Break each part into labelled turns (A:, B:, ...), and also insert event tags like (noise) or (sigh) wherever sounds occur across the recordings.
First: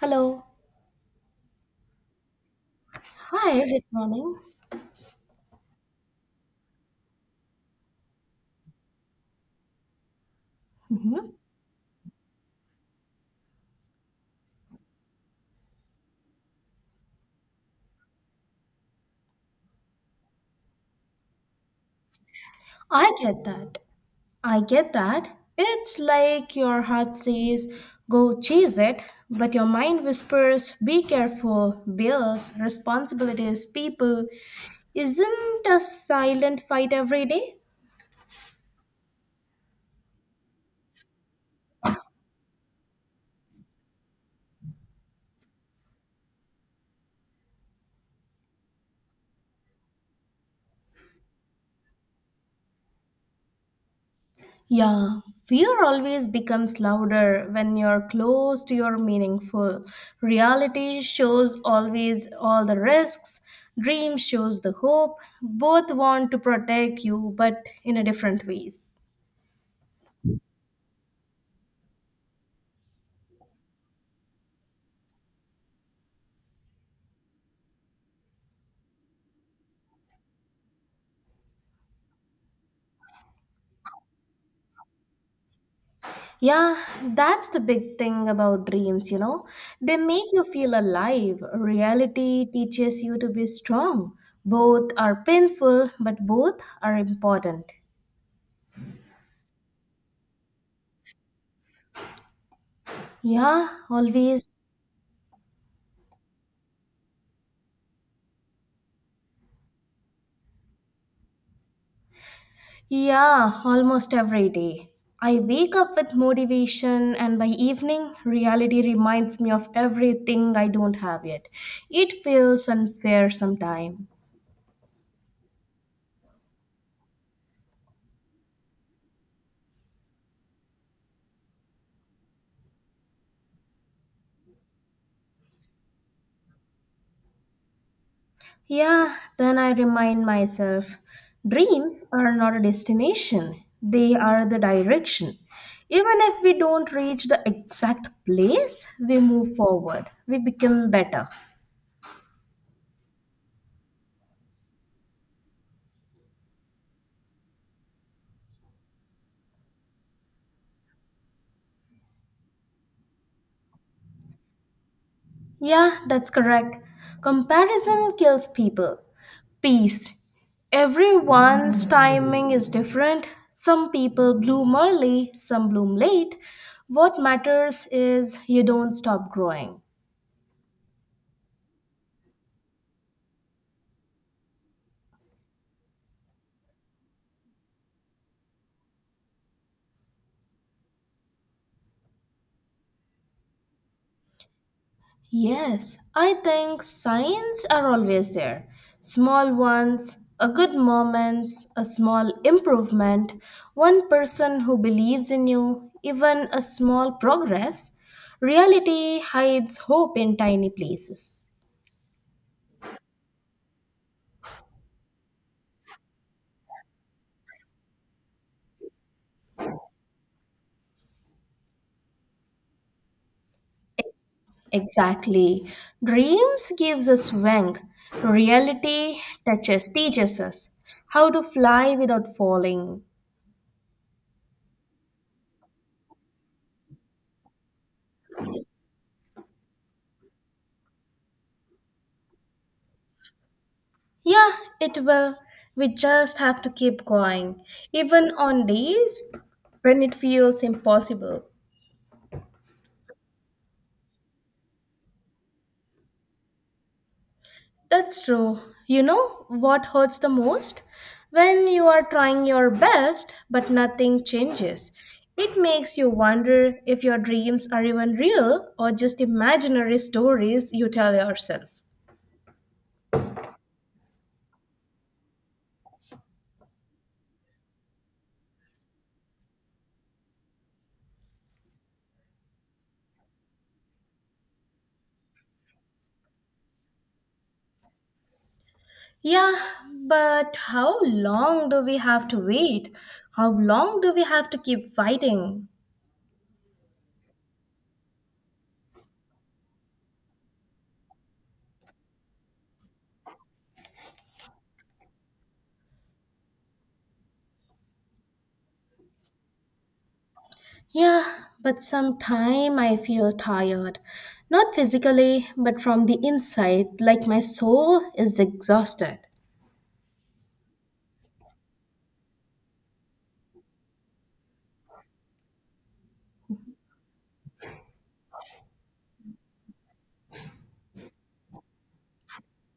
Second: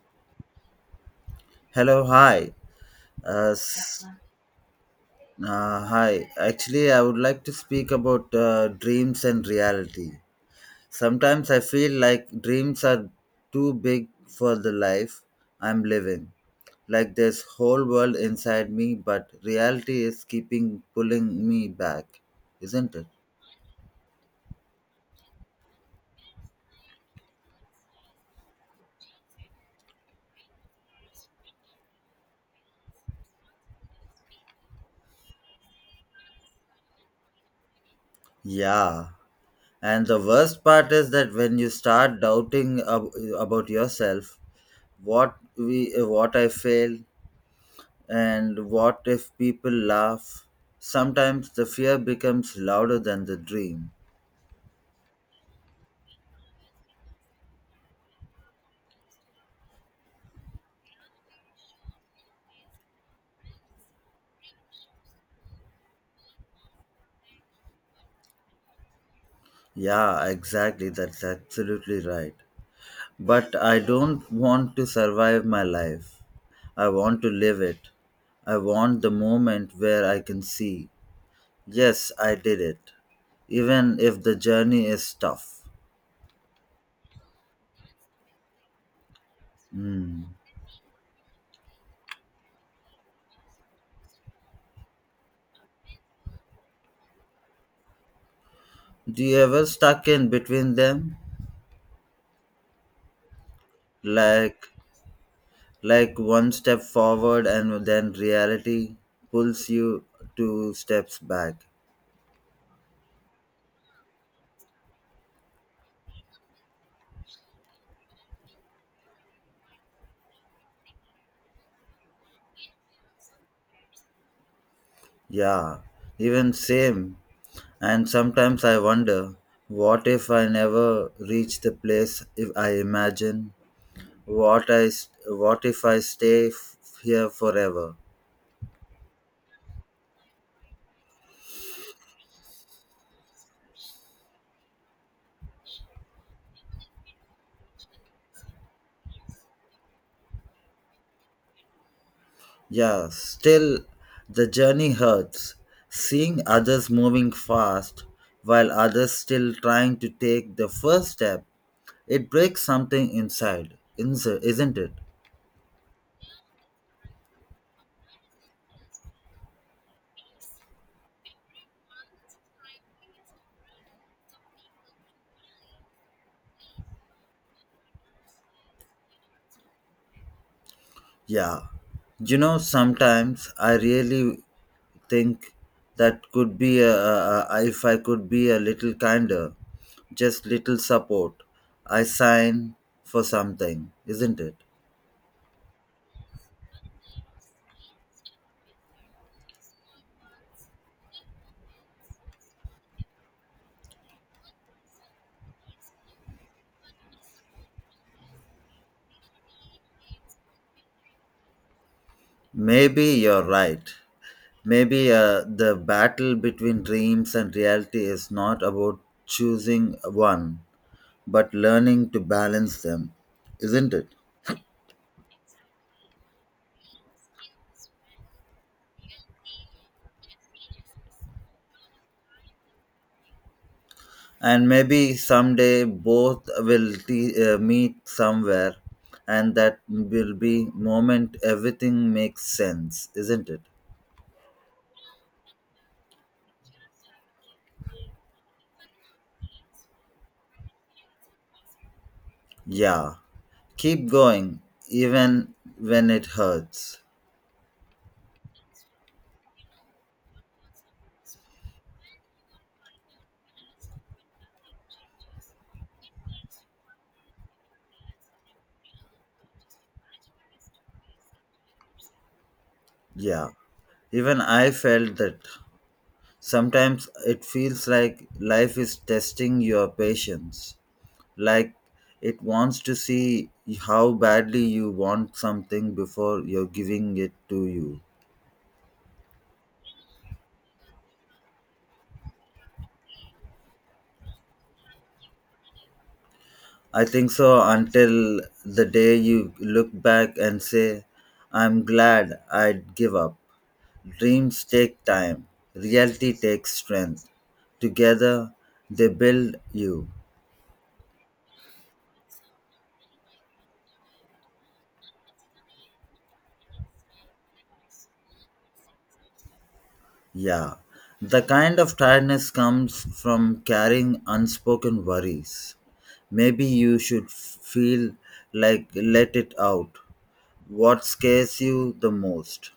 A: Hello.
B: Hello, hi. Uh,
A: Hi, good
B: s-
A: morning.
B: Hi. Actually, I would like to speak about dreams and reality.
A: Hmm.
B: Sometimes I feel like dreams are too big for the life I'm living. Like there's whole world inside me, but reality is keeping pulling me back, isn't it?
A: I get that. I get that. It's like your heart says, go chase it, but your mind whispers, be careful, bills, responsibilities, people. Isn't a silent fight every day?
B: Yeah. And the worst part is that when you start doubting about yourself, what I fail, And what if people laugh? Sometimes the fear becomes louder than the dream.
A: Yeah, fear always becomes louder when you're close to your meaningful. Reality shows always all the risks, dream shows the hope. Both want to protect you, but in a different ways.
B: Yeah, exactly. That's absolutely right. But I don't want to survive my life. I want to live it. I want the moment where I can see, yes, I did it, even if the journey is tough.
A: Yeah, that's the big thing about dreams, you know. They
B: Hmm.
A: make you feel alive. Reality teaches you to be strong. Both are painful, but both are important.
B: Do you ever stuck in between them?
A: Yeah, always.
B: Like, like one step forward and then reality pulls you two steps back.
A: Yeah, almost every day. I wake up with motivation, and by evening, reality reminds me of everything I don't have yet. It feels unfair sometimes.
B: Yeah, even same. And sometimes I wonder, what if I never reach the place if I imagine? What if I stay here forever?
A: Yeah, then I remind myself dreams are not a destination, they are the direction. Even if we don't reach the exact place, we move forward, we become better.
B: Yeah, still the journey hurts. Seeing others moving fast while others still trying to take the first step. It breaks something inside, isn't it?
A: Yeah, that's correct. Comparison kills people. Peace. Everyone's timing is different. Some people bloom early, some bloom late. What matters is you don't stop growing.
B: Yeah. You know, sometimes I really think that could be a if I could be a little kinder, just little support. I sign for something, isn't it?
A: Yes, I think signs are always there. Small ones, a good moment, a small improvement, one person who believes in you, even a small progress. Reality hides hope in tiny places.
B: Maybe you're right. Maybe the battle between dreams and reality is not about choosing one, but learning to balance them, isn't it?
A: Exactly. Dreams gives us wing. Reality touches teaches us how to fly without falling.
B: And maybe someday both will meet somewhere, and that will be moment everything makes sense, isn't it?
A: Yeah, it will. We just have to keep going, even on days when it feels impossible.
B: Yeah, keep going even when it hurts.
A: That's true. You know what hurts the most? When you are trying your best but nothing changes. It makes you wonder if your dreams are even real or just imaginary stories you tell yourself.
B: Yeah, even I felt that. Sometimes it feels like life is testing your patience, like it wants to see how badly you want something before you're giving it to you.
A: Yeah, but how long do we have to wait? How long do we have to keep fighting?
B: I think so until the day you look back and say, I'm glad I'd give up. Dreams take time, reality takes strength. Together, they build you.
A: Yeah, but sometime I feel tired. Not physically, but from the inside, like my soul is exhausted.
B: Yeah. The kind of tiredness comes from carrying unspoken worries. Maybe you should feel like let it out. What scares you the most?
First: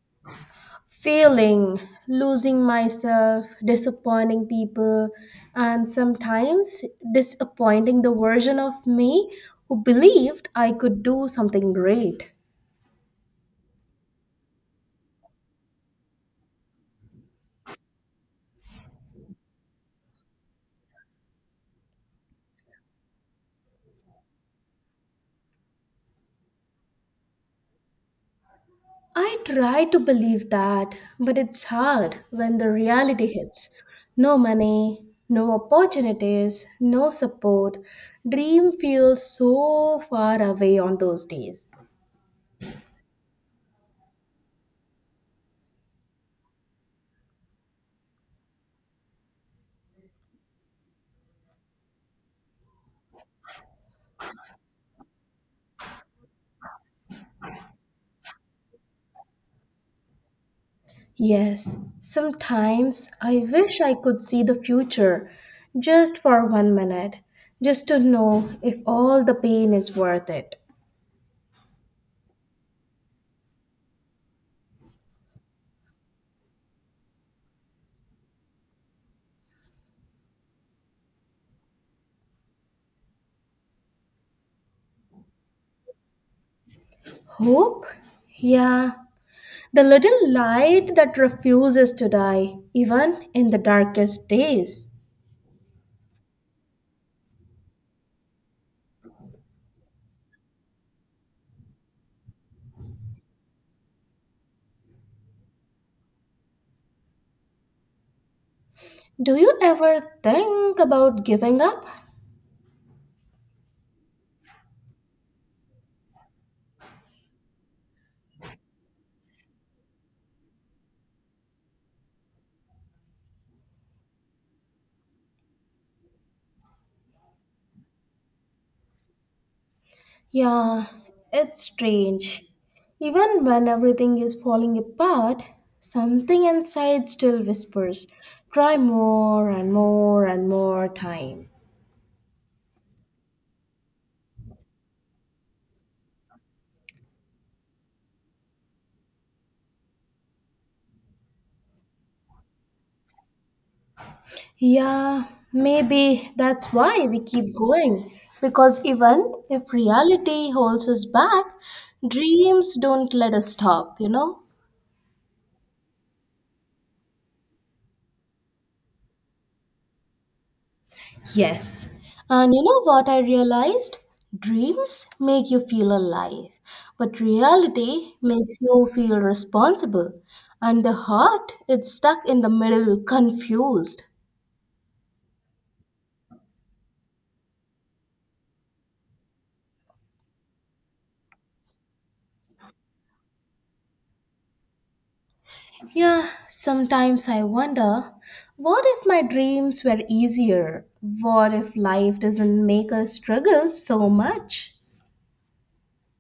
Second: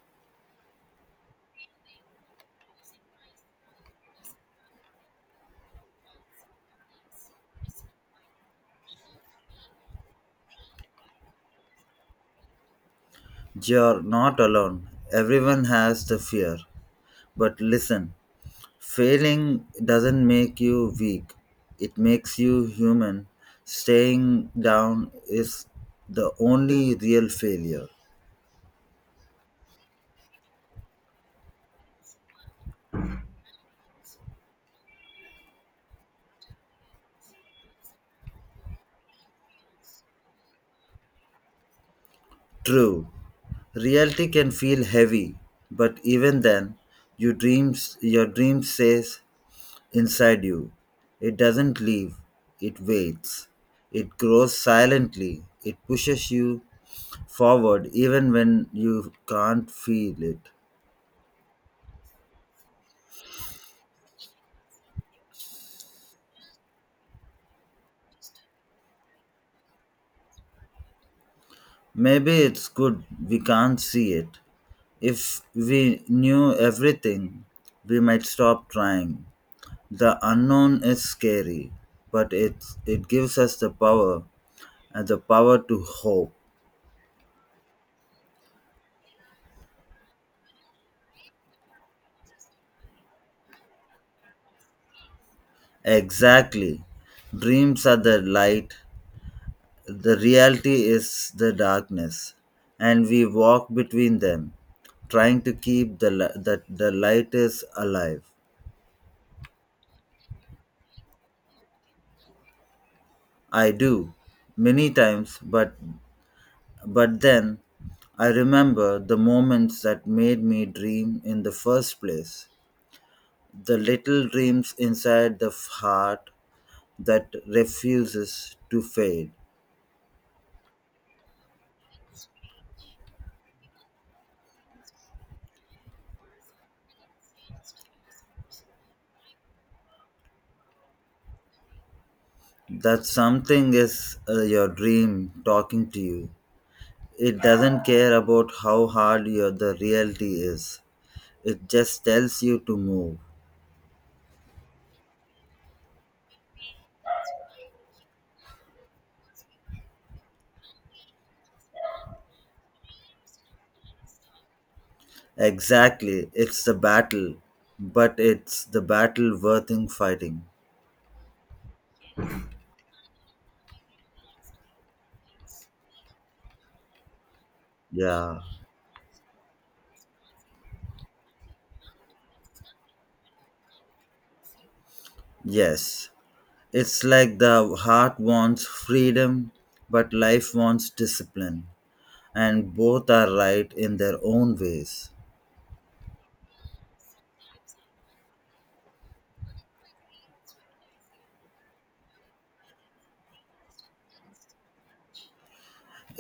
A: Failing, losing myself, disappointing people, and sometimes disappointing the version of me who believed I could do something great.
B: You're not alone. Everyone has the fear. But listen, failing doesn't make you weak, it makes you human. Staying down is the only real failure.
A: I try to believe that, but it's hard when the reality hits. No money, no opportunities, no support. Dream feels so far away on those days.
B: True, reality can feel heavy, but even then, your dream stays inside you. It doesn't leave, it waits. It grows silently. It pushes you forward even when you can't feel it.
A: Yes, sometimes I wish I could see the future just for one minute, just to know if all the pain is worth it.
B: Maybe it's good we can't see it. If we knew everything, we might stop trying. The unknown is scary, but it gives us the power and the power to hope.
A: Hope? Yeah, the little light that refuses to die, even in the darkest days.
B: Exactly. Dreams are the light, the reality is the darkness, and we walk between them, trying to keep the li- that the light is alive.
A: Do you ever think about giving up?
B: I do many times, but then I remember the moments that made me dream in the first place. The little dreams inside the heart that refuses to fade.
A: Yeah, it's strange. Even when everything is falling apart, something inside still whispers, try more and more and more time.
B: That something is your dream talking to you. It doesn't care about how hard your the reality is. It just tells you to move.
A: Yeah, maybe that's why we keep going. Because even if reality holds us back, dreams don't let us stop, you know?
B: Exactly, it's the battle, but it's the battle worth in fighting.
A: Yes. And you know what I realized? Dreams make you feel alive, but reality
B: Yeah.
A: makes you feel responsible. And the heart, it's stuck in the middle, confused.
B: Yes. It's like the heart wants freedom, but life wants discipline, and both are right in their own ways.
A: Yeah, sometimes I wonder what if my dreams were easier? What if life doesn't make us struggle so much?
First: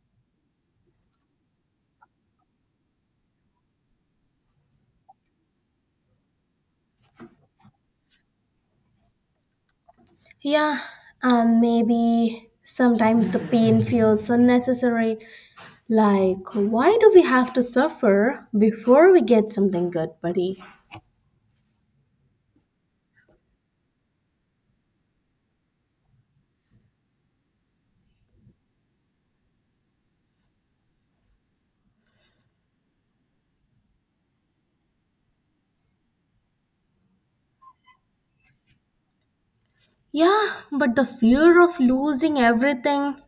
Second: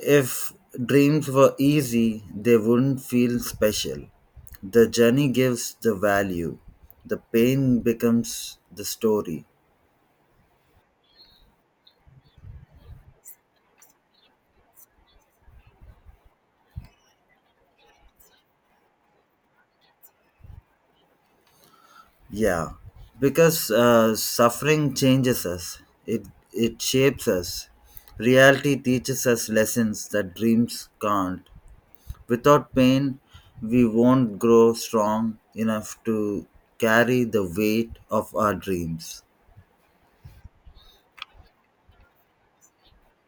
B: If dreams were easy, they wouldn't feel special. The journey gives the value, the pain becomes the story.
A: Yeah, and maybe sometimes the pain feels unnecessary. Like, why do we have to suffer before we get something good, buddy?
B: Yeah, because suffering changes us. It it shapes us. Reality teaches us lessons that dreams can't. Without pain, we won't grow strong enough to carry the weight of our dreams.
A: Yeah, but the fear of losing everything,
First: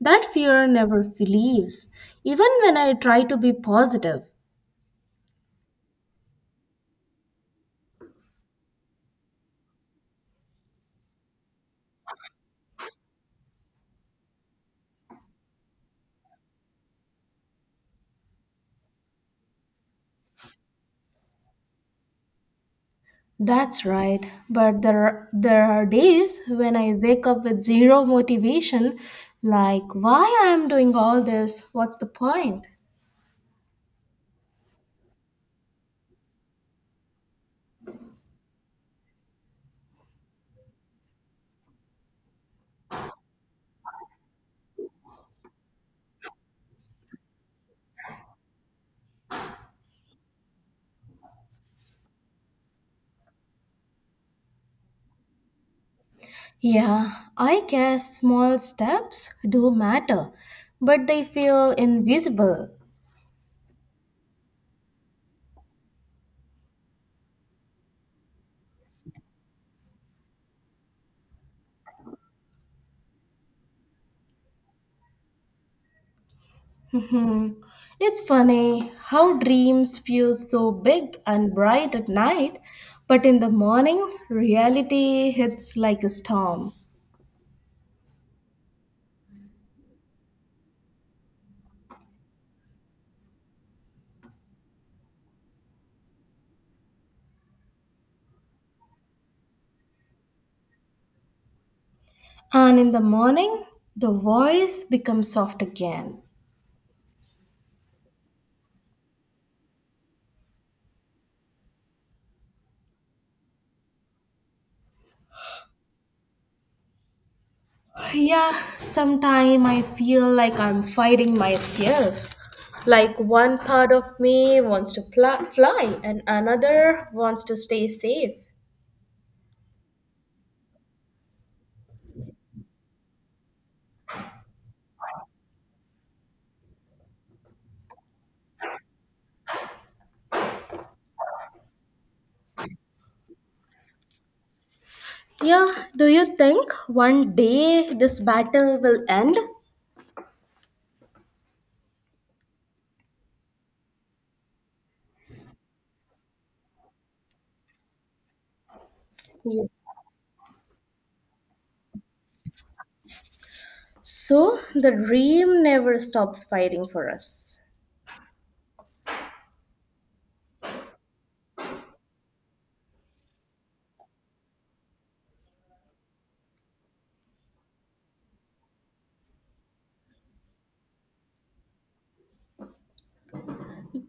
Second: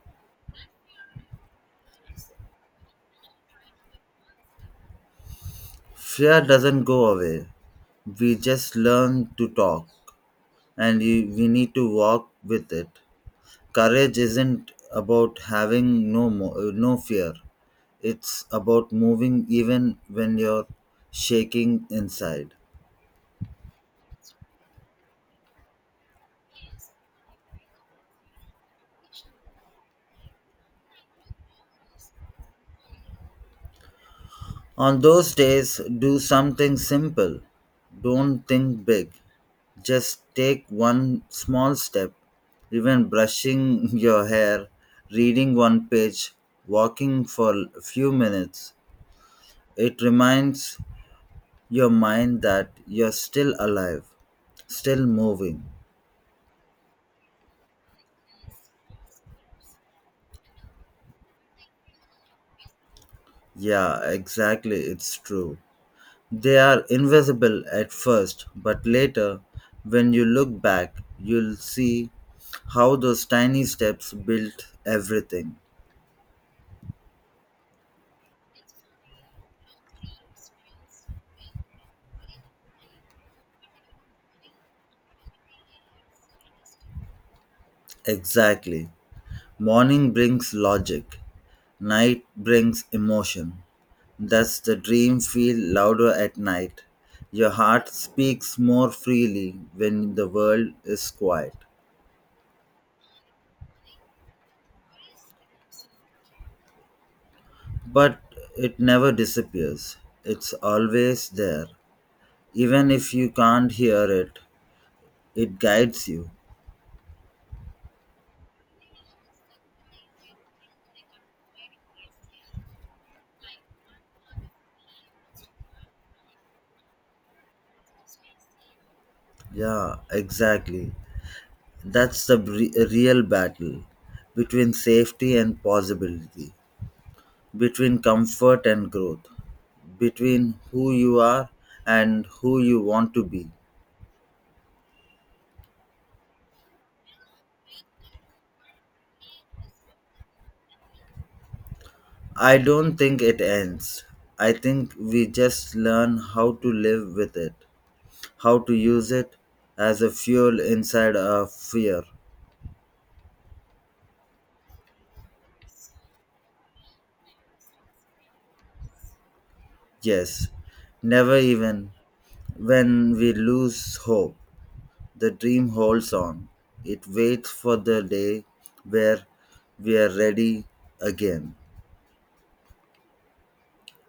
A: that fear never leaves, even when I try to be positive.
B: Fear doesn't go away. We just learn to talk and we need to walk with it. Courage isn't about having no fear, it's about moving even when you're shaking inside.
A: That's right, but there are days when I wake up with zero motivation, like, why I am doing all this? What's the point?
B: On those days, do something simple. Don't think big. Just take one small step, even brushing (laughs) your hair, reading one page, walking for a few minutes. It reminds your mind that you're still alive, still moving.
A: Yeah, I guess small steps do matter, but they feel invisible.
B: Yeah, exactly, it's true. They are invisible at first, but later, when you look back, you'll see how those tiny steps built everything.
A: Hmm. It's funny how dreams feel so big and bright at night, but in the morning, reality hits like a storm.
B: Exactly. Morning brings logic. Night brings emotion. Does the dream feel louder at night? Your heart speaks more freely when the world is quiet.
A: And in the morning, the voice becomes soft again.
B: But it never disappears. It's always there. Even if you can't hear it, it guides you.
A: Yeah, sometimes I feel like I'm fighting myself. Like one part of me wants to fly and another wants to stay safe.
B: Yeah, exactly. That's the real battle between safety and possibility, between comfort and growth, between who you are and who you want to be.
A: Yeah, do you think one day this battle will end?
B: I don't think it ends. I think we just learn how to live with it, how to use it as a fuel inside our fear.
A: So the dream never stops fighting for us.
B: Yes, never, even when we lose hope, the dream holds on. It waits for the day where we are ready again.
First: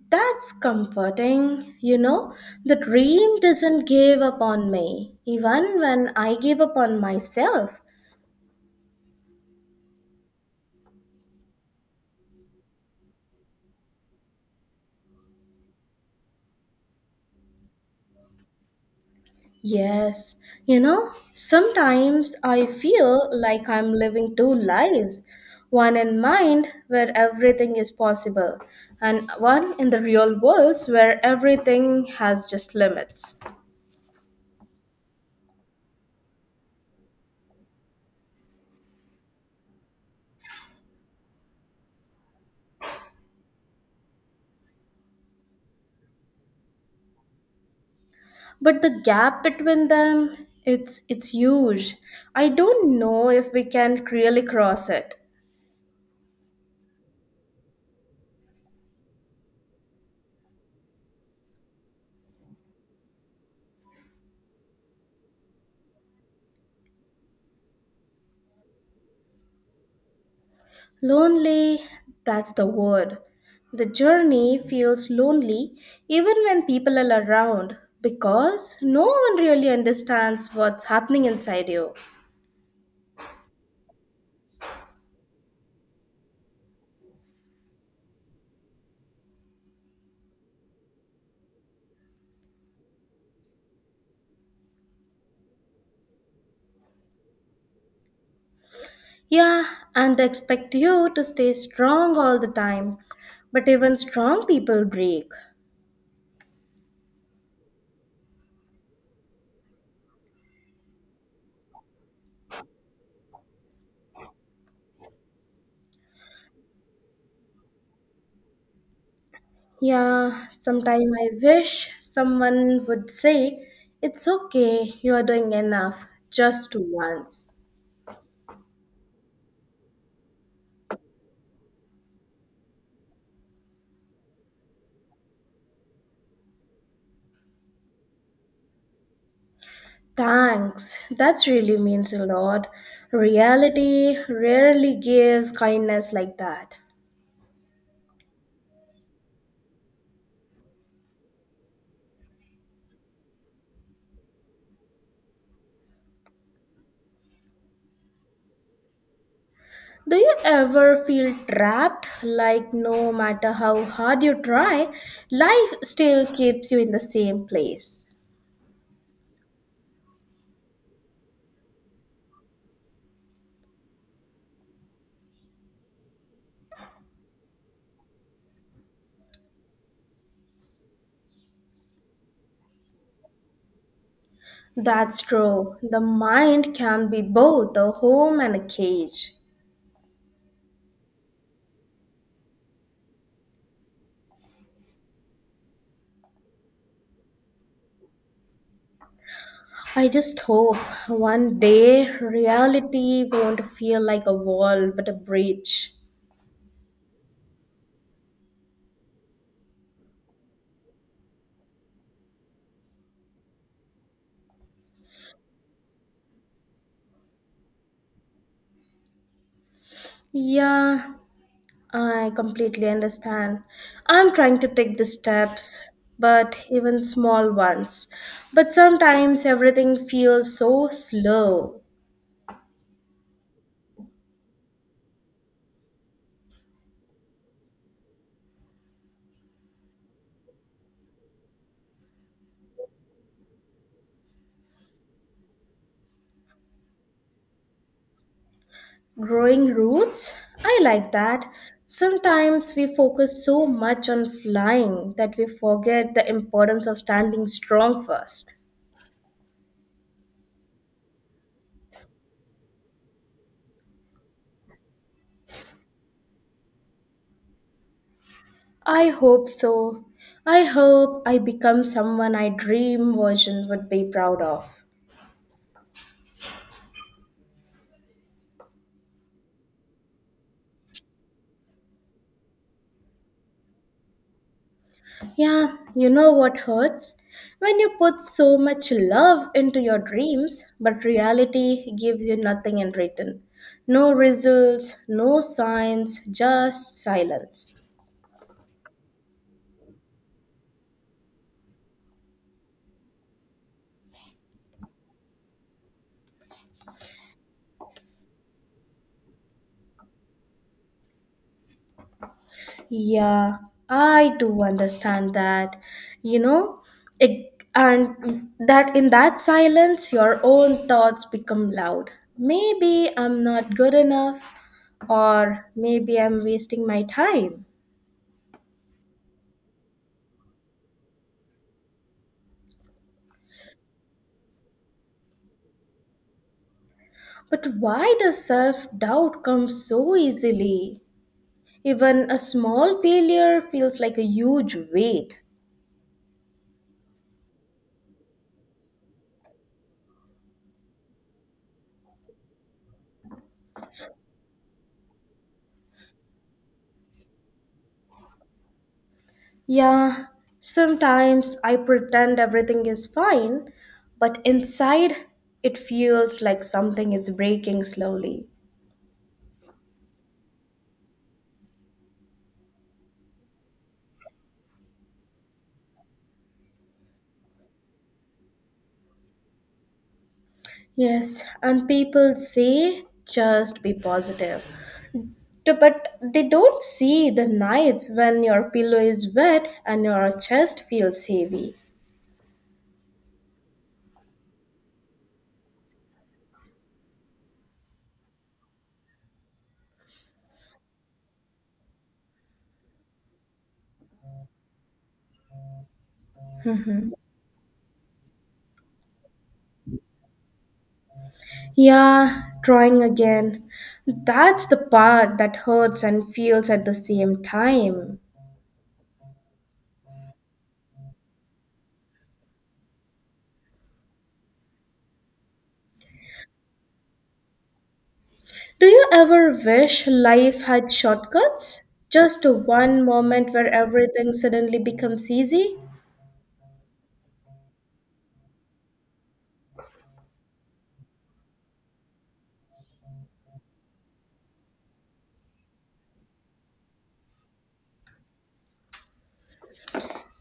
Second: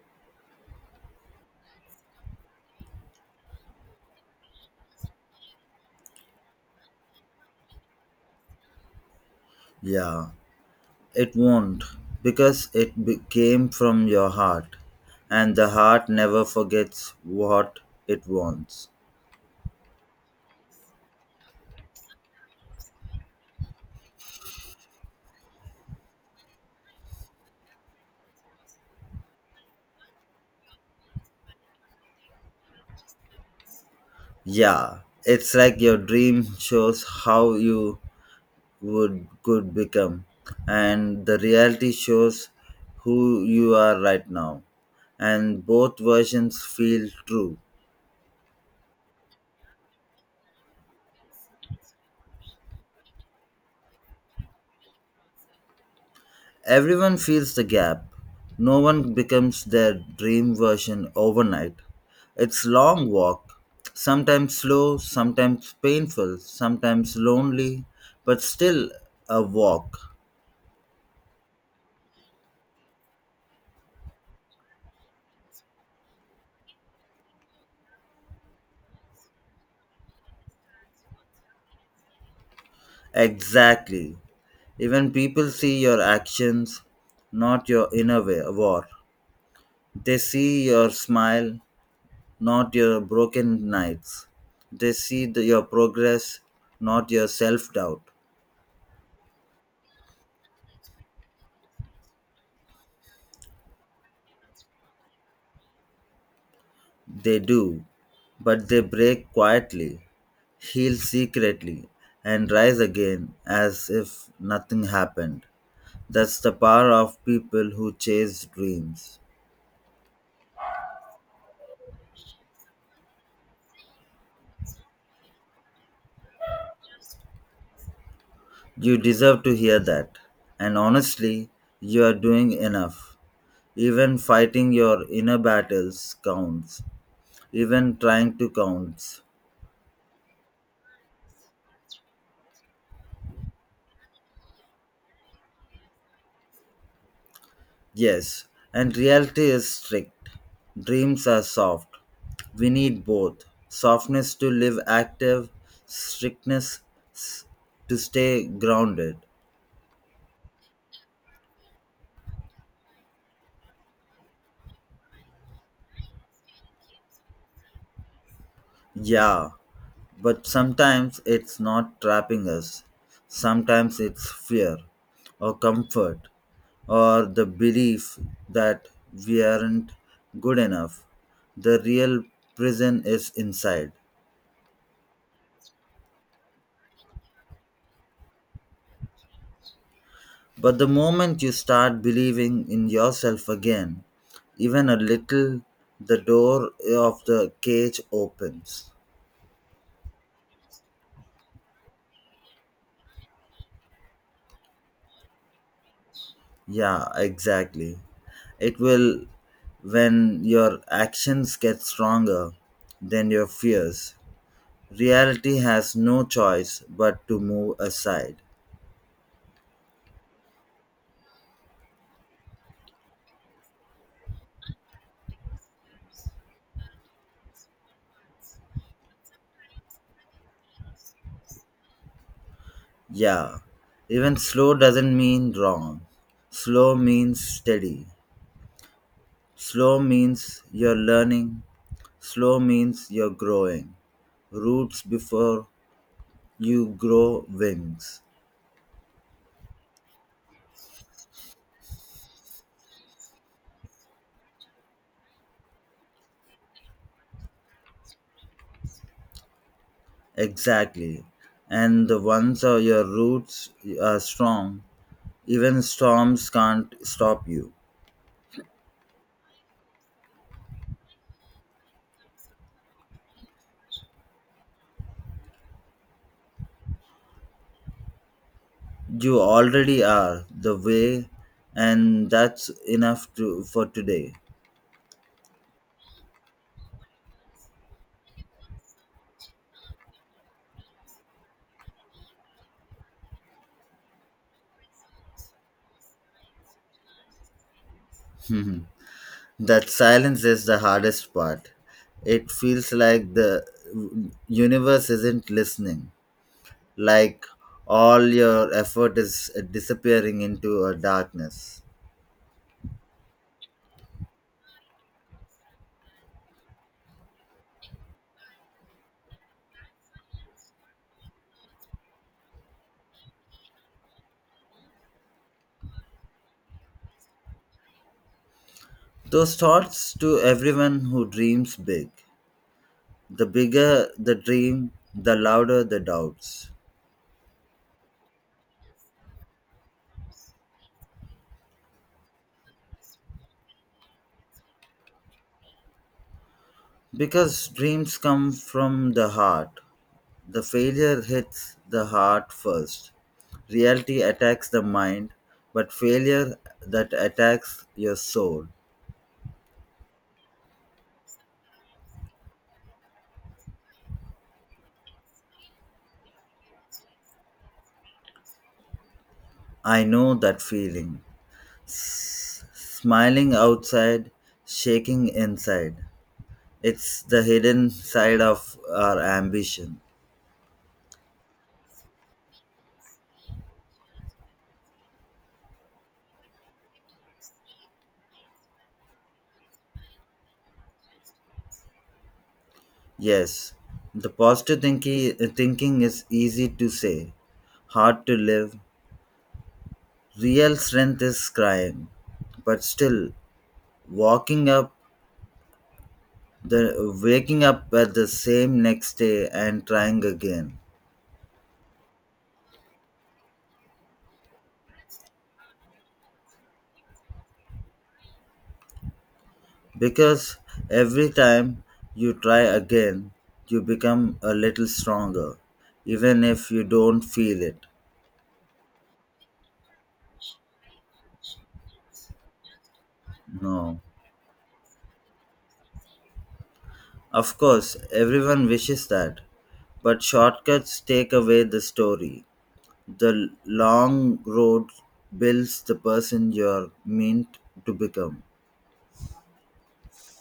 A: That's comforting, you know. The dream doesn't give up on me, even when I give up on myself.
B: Yeah. It won't, because it came from your heart, and the heart never forgets what it wants.
A: Yes, you know, sometimes I feel like I'm living two lives, one in mind, where everything is possible, and one in the real world, where everything has just limits.
B: Yeah, it's like your dream shows how you would could become, and the reality shows who you are right now, and both versions feel true.
A: But the gap between them, it's huge. I don't know if we can really cross it.
B: Everyone feels the gap. No one becomes their dream version overnight. It's long walk, sometimes slow, sometimes painful, sometimes lonely, but still a walk.
A: Lonely, that's the word. The journey feels lonely even when people are around, because no one really understands what's happening inside you.
B: Exactly. Even people see your actions, not your inner war. They see your smile, not your broken nights. They see your progress, not your self doubt.
A: Yeah, and they expect you to stay strong all the time, but even strong people break.
B: They do, but they break quietly, heal secretly, and rise again as if nothing happened. That's the power of people who chase dreams.
A: Yeah, sometime I wish someone would say, it's okay, you are doing enough, just once.
B: You deserve to hear that. And honestly, you are doing enough. Even fighting your inner battles counts. Even trying to counts.
A: Thanks, that really means a lot. Reality rarely gives kindness like that.
B: Yes, and reality is strict. Dreams are soft. We need both softness to live active, strictness s- to stay grounded.
A: Do you ever feel trapped? Like, no matter how hard you try, life still keeps you in the same place.
B: Yeah, but sometimes it's not trapping us. Sometimes it's fear or comfort or the belief that we aren't good enough. The real prison is inside.
A: That's true. The mind can be both a home and a cage.
B: But the moment you start believing in yourself again, even a little, the door of the cage opens.
A: I just hope one day reality won't feel like a wall but a bridge.
B: Yeah, exactly. It will when your actions get stronger than your fears. Reality has no choice but to move aside.
A: Yeah, I completely understand. I'm trying to take the steps, but even small ones. But sometimes everything feels so slow.
B: Yeah, even slow doesn't mean wrong. Slow means steady. Slow means you're learning. Slow means you're growing. Roots before you grow wings.
A: Growing roots? I like that. Sometimes we focus so much on flying that we forget the importance of standing strong first.
B: Exactly. And the ones are your roots are strong. Even storms can't stop you.
A: I hope so. I hope I become someone I dream version would be proud of.
B: You already are the way, and that's enough for today. (laughs)
A: Yeah, you know what hurts? When you put so much love into your dreams, but reality gives you nothing in return. No results, no signs, just silence.
B: Mhm. That silence is the hardest part. It feels like the universe isn't listening, like all your effort is disappearing into a darkness.
A: Yeah, I do understand that. You know, it, and that in that silence, your own thoughts become loud. Maybe I'm not good enough, or maybe I'm wasting my time.
B: Those thoughts to everyone who dreams big. The bigger the dream, the louder the doubts.
A: But why does self doubt come so easily? Even a small failure feels like a huge weight.
B: Because dreams come from the heart. The failure hits the heart first. Reality attacks the mind, but failure that attacks your soul.
A: Yeah, sometimes I pretend everything is fine, but inside it feels like something is breaking slowly.
B: I know that feeling. Smiling outside, shaking inside. It's the hidden side of our ambition.
A: Yes, and people say just be positive. But they don't see the nights when your pillow is wet and your chest feels heavy.
B: Yes, the positive thinking is easy to say, hard to live. Real strength is crying, but still walking up the
A: Mhm.
B: waking up at the same next day and trying again.
A: Yeah, trying again. That's the part that hurts and feels at the same time.
B: Because every time you try again, you become a little stronger, even if you don't feel it.
A: Do you ever wish life had shortcuts? Just one moment where
B: No.
A: everything suddenly becomes easy?
B: Of course, everyone wishes that, but shortcuts take away the story. The long road builds the person you're meant to become.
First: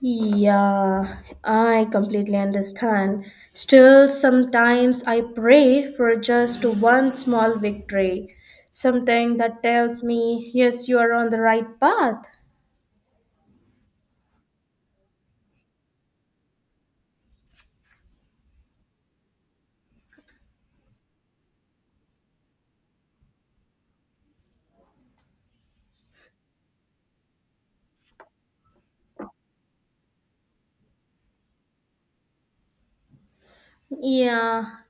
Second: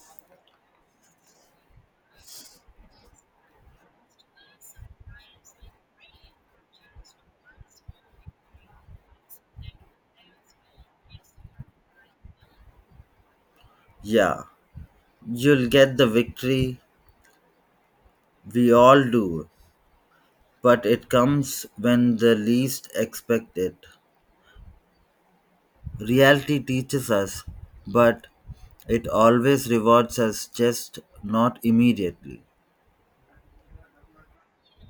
A: Yeah, I completely understand. Still, sometimes I pray for just one small victory, something that tells me, yes, you are on the right path.
B: Yeah, you'll get the victory, we all do, but it comes when the least expect it. Reality teaches us, but it always rewards us just not immediately.
A: Yeah,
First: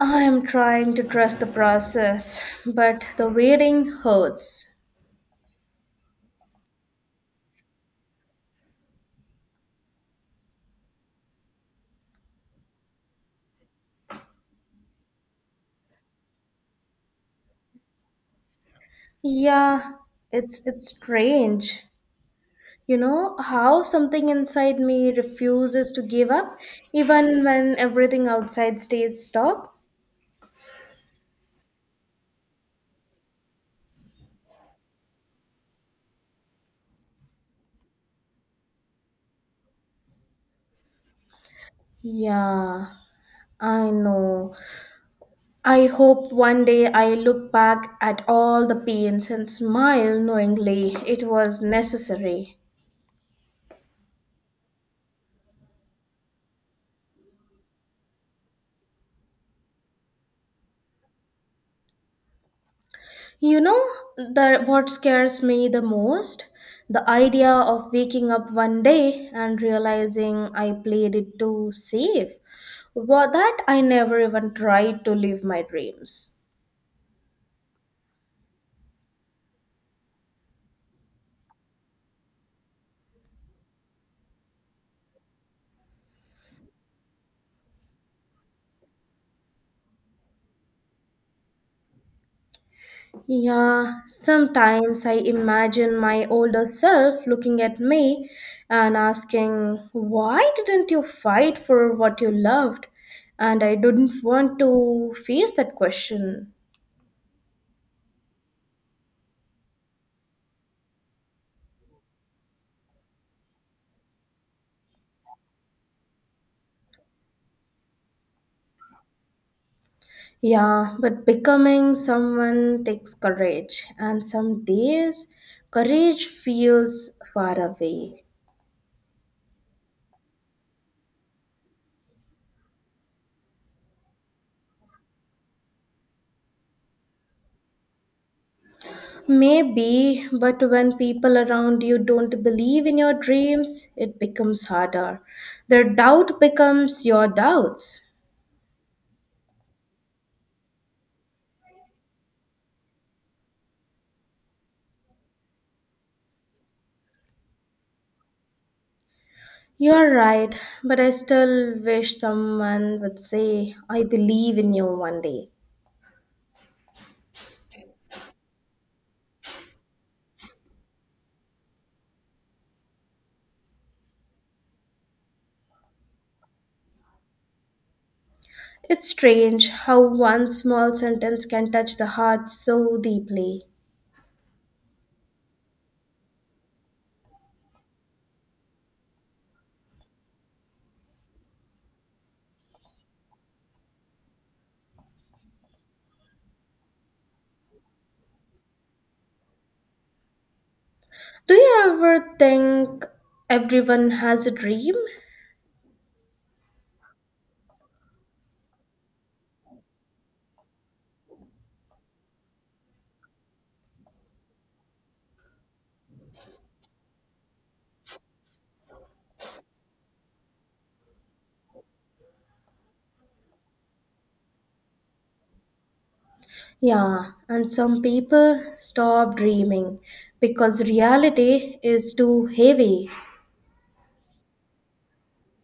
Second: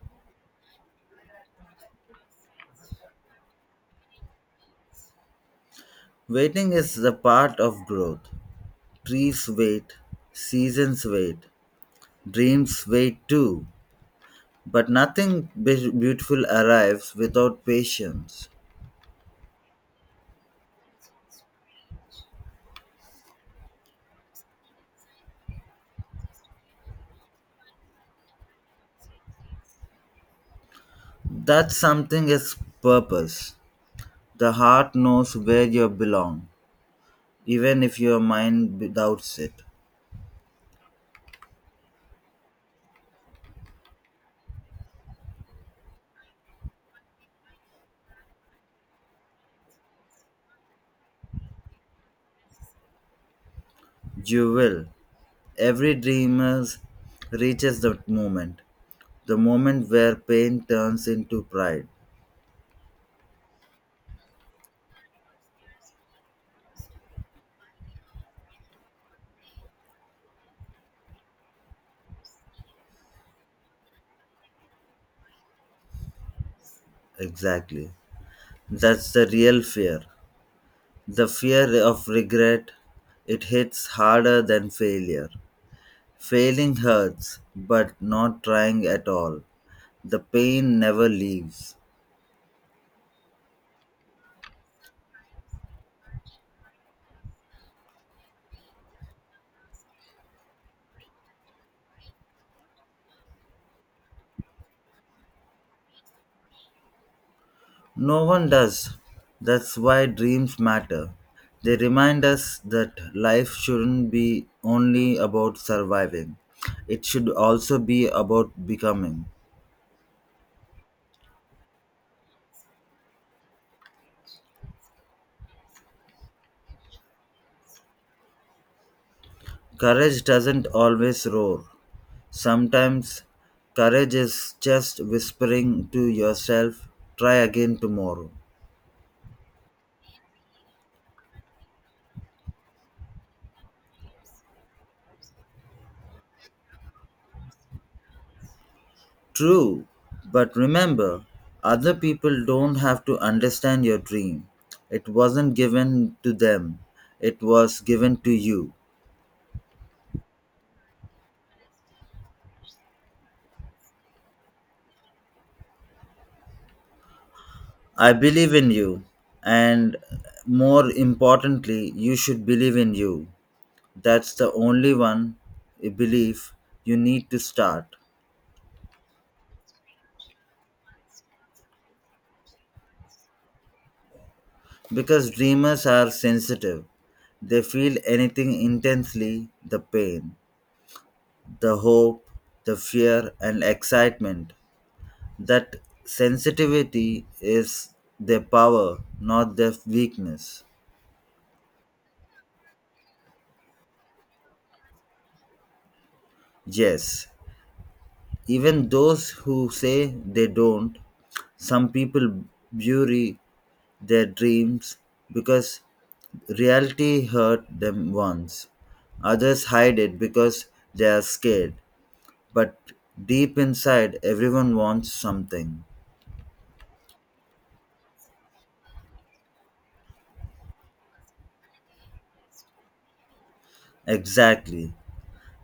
A: I am trying to trust the process, but the waiting hurts.
B: Waiting is the part of growth. Trees wait, seasons wait, dreams wait too. But nothing beautiful arrives without patience.
A: Yeah, it's strange. You know how something inside me refuses to give up even when everything outside stays stop?
B: That something is purpose. The heart knows where you belong, even if your mind doubts it.
A: Yeah, I know. I hope one day I look back at all the pains and smile knowingly it was necessary.
B: You will. Every dreamer reaches that moment, the moment where pain turns into pride.
A: You know the what scares me the most? The idea of waking up one day and realizing I played it too safe. Well, that I never even tried to live my dreams.
B: Exactly. That's the real fear. The fear of regret, it hits harder than failure. Failing hurts, but not trying at all. The pain never leaves.
A: Yeah, sometimes I imagine my older self looking at me and asking, why didn't you fight for what you loved? And I didn't want to face that question.
B: No one does. That's why dreams matter. They remind us that life shouldn't be only about surviving, it should also be about becoming.
A: Yeah, but becoming someone takes courage, and some days courage feels far away.
B: Courage doesn't always roar. Sometimes courage is just whispering to yourself, try again tomorrow.
A: Maybe, but when people around you don't believe in your dreams, it becomes harder. Their doubt becomes your doubts.
B: True, but remember, other people don't have to understand your dream. It wasn't given to them, it was given to you.
A: You're right, but I still wish someone would say, I believe in you one day.
B: I believe in you, and more importantly, you should believe in you. That's the only one, a belief you need to start.
A: It's strange how one small sentence can touch the heart so deeply.
B: Because dreamers are sensitive, they feel anything intensely the pain, the hope, the fear, and excitement. That sensitivity is their power, not their weakness.
A: Do you ever think everyone has a dream?
B: Yes, even those who say they don't, some people bury their dreams because reality hurt them once. Others hide it because they are scared. But deep inside, everyone wants something.
A: Yeah, and some people stop dreaming because reality is too heavy.
B: Exactly.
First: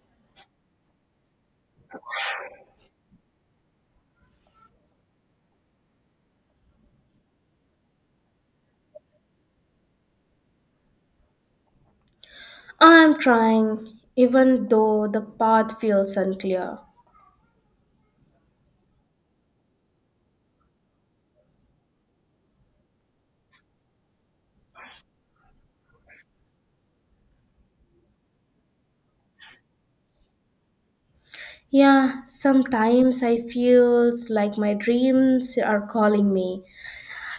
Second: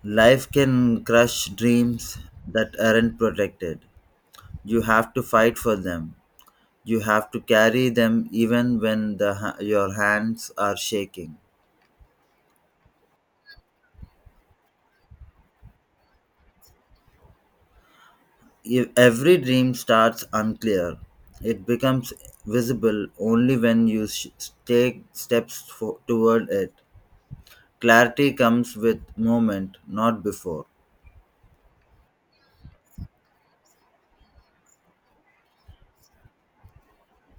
B: Life can crush dreams that aren't protected. You have to fight for them. You have to carry them even when your hands are shaking.
A: I'm trying, even though the path feels unclear.
B: If every dream starts unclear, it becomes visible only when you take steps toward it. Clarity comes with moment, not before.
A: Yeah, sometimes I feels like my dreams are calling me,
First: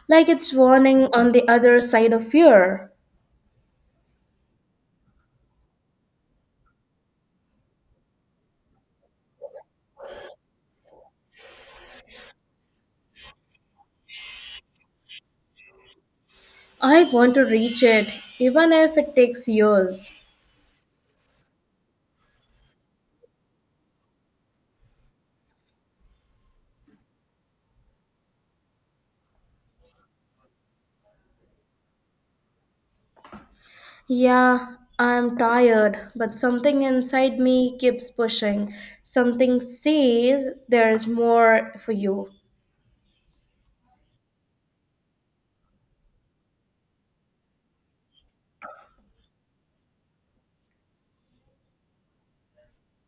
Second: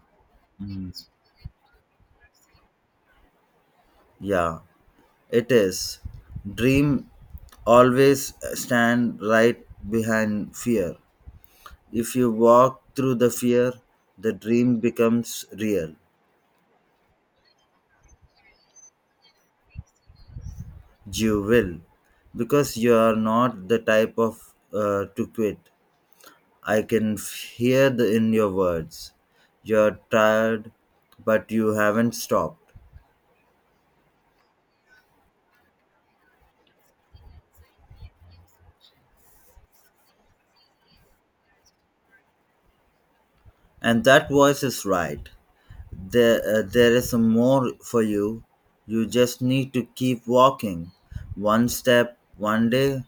A: like it's
B: Mm.
A: warning on the other side of fear.
B: Yeah. It is. Dream always stand right behind fear. If you walk through the fear, the dream becomes real.
A: I want to reach it, even if it takes years.
B: You will. Because you are not the type of to quit. I can hear in your words. You're tired, but you haven't stopped.
A: Yeah, I'm tired, but something inside me keeps pushing. Something says there is more for you.
B: And that voice is right. There is some more for you. You just need to keep walking, one step, one day,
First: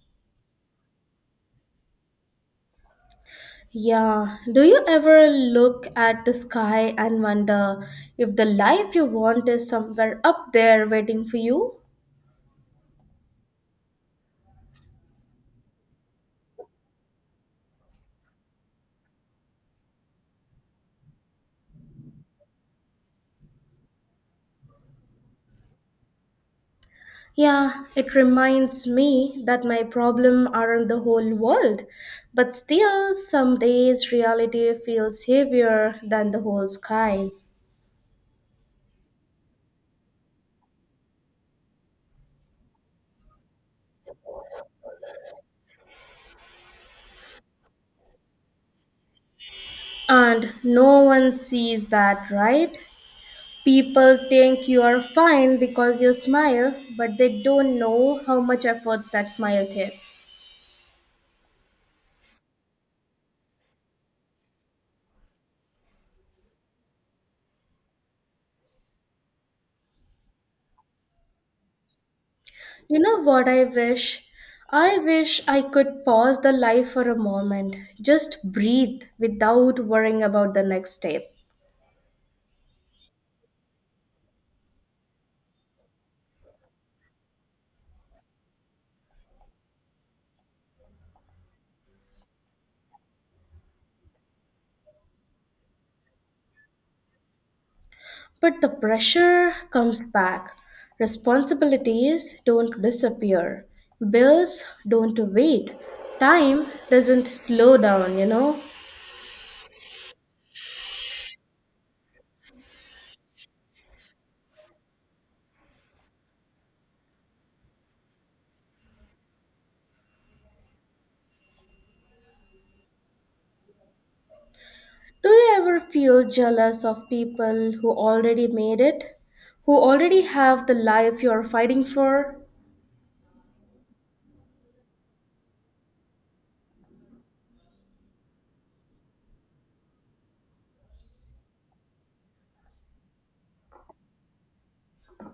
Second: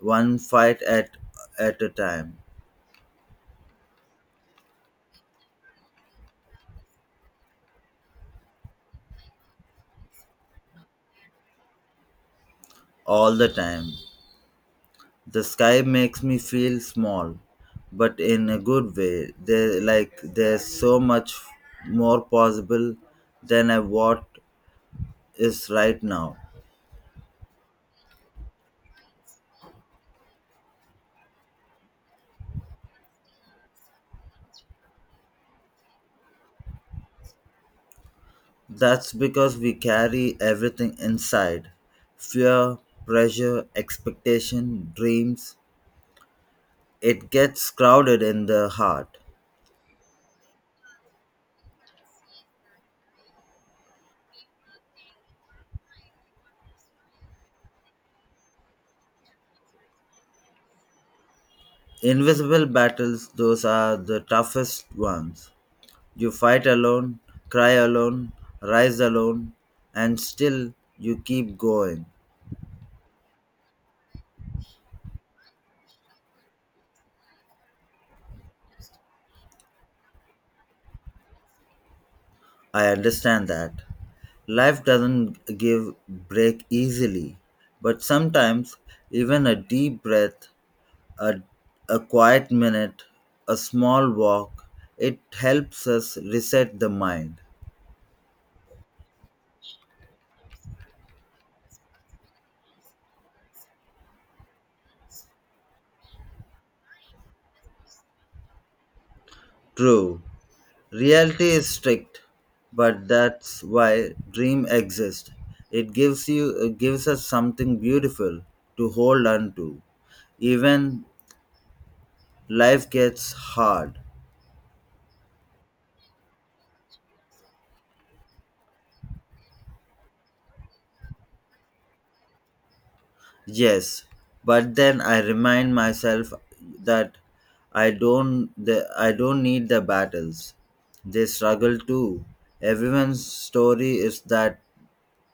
B: one fight at a time,
A: Yeah, do you ever look at the sky and wonder if the life you want is somewhere up there waiting for you?
B: all the time. The sky makes me feel small, but in a good way. Like there's so much more possible than I what is right now.
A: Yeah, it reminds me that my problem aren't the whole world, but still, some days reality feels heavier than the whole sky.
B: That's because we carry everything inside fear, pressure, expectation, dreams. It gets crowded in the heart.
A: And no one sees that, right? People think you are fine because you smile, but they don't know how much efforts that smile takes.
B: Invisible battles, those are the toughest ones. You fight alone, cry alone, rise alone, and still you keep going.
A: You know what I wish? I wish I could pause the life for a moment, just breathe without worrying about the next step.
B: I understand that. Life doesn't give break easily, but sometimes even a deep breath, a, a quiet minute, a small walk, it helps us reset the mind.
A: But the pressure comes back. Responsibilities don't disappear. Bills don't wait. Time doesn't slow down, you know?
B: True, reality is strict, but that's why dream exists. It gives us something beautiful to hold on to. Even life gets hard.
A: Do you ever feel jealous of people who already made it, who already have the life you're fighting for?
B: Yes, but then I remind myself that I don't need the battles. They struggle too. Everyone's story is that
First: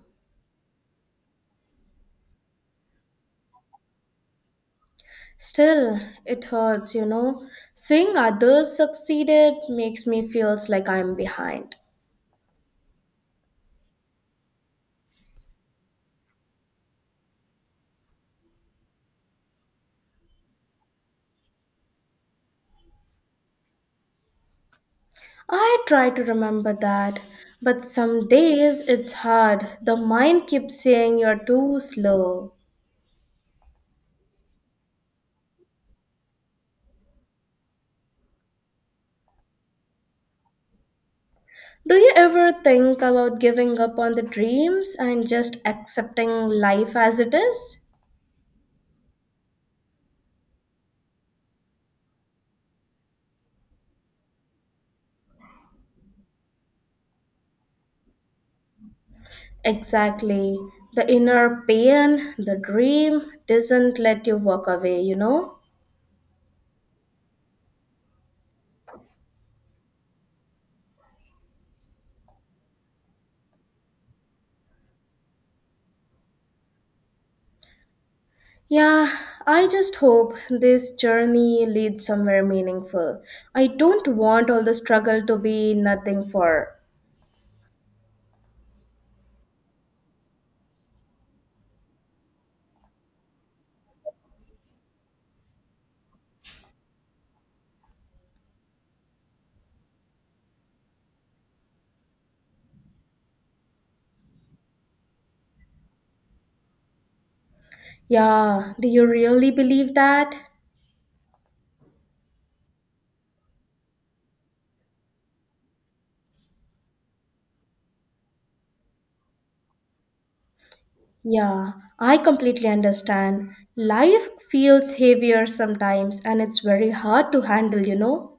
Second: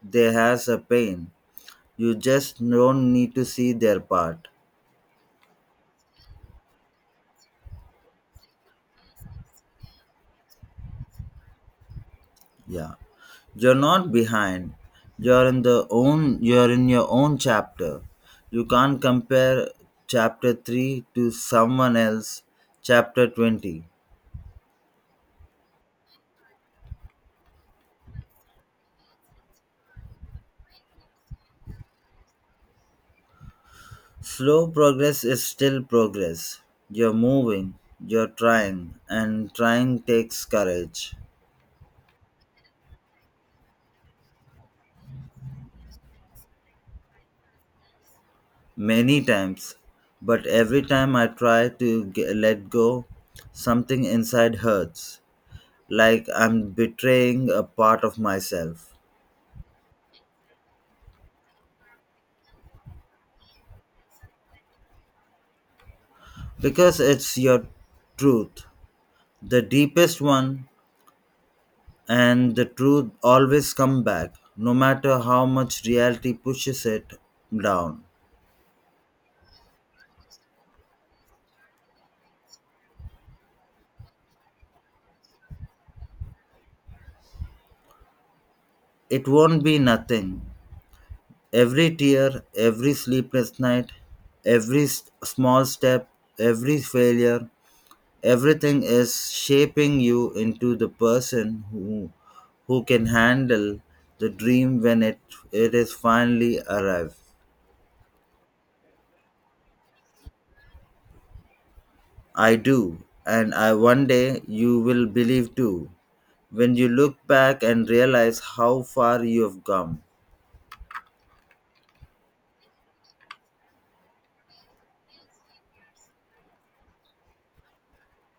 B: they has a pain. You just don't need to see their part.
A: Still, it hurts, you know. Seeing others succeeded makes me feels like I'm behind.
B: Yeah. You're not behind. You're in your own chapter. You can't compare chapter 3 to someone else chapter 20.
A: I try to remember that, but some days it's hard. The mind keeps saying you're too slow.
B: Slow progress is still progress. You're moving, you're trying, and trying takes courage.
A: Do you ever think about giving up on the dreams and just accepting life as it is?
B: Many times, but every time I try to g let go, something inside hurts, like I'm betraying a part of myself.
A: Exactly. The inner pain, the dream doesn't let you walk away, you know?
B: Because it's your truth, the deepest one, and the truth always come back, no matter how much reality pushes it down.
A: Yeah, I just hope this journey leads somewhere meaningful. I don't want all the struggle to be nothing for.
B: It won't be nothing. Every tear, every sleepless night, every small step, every failure, everything is shaping you into the person who can handle the dream when it is finally arrived.
A: Yeah, do you really believe that?
B: I do, and I one day you will believe too, when you look back and realize how far you have come.
A: Yeah, I completely understand. Life feels heavier sometimes and it's very hard to handle, you know?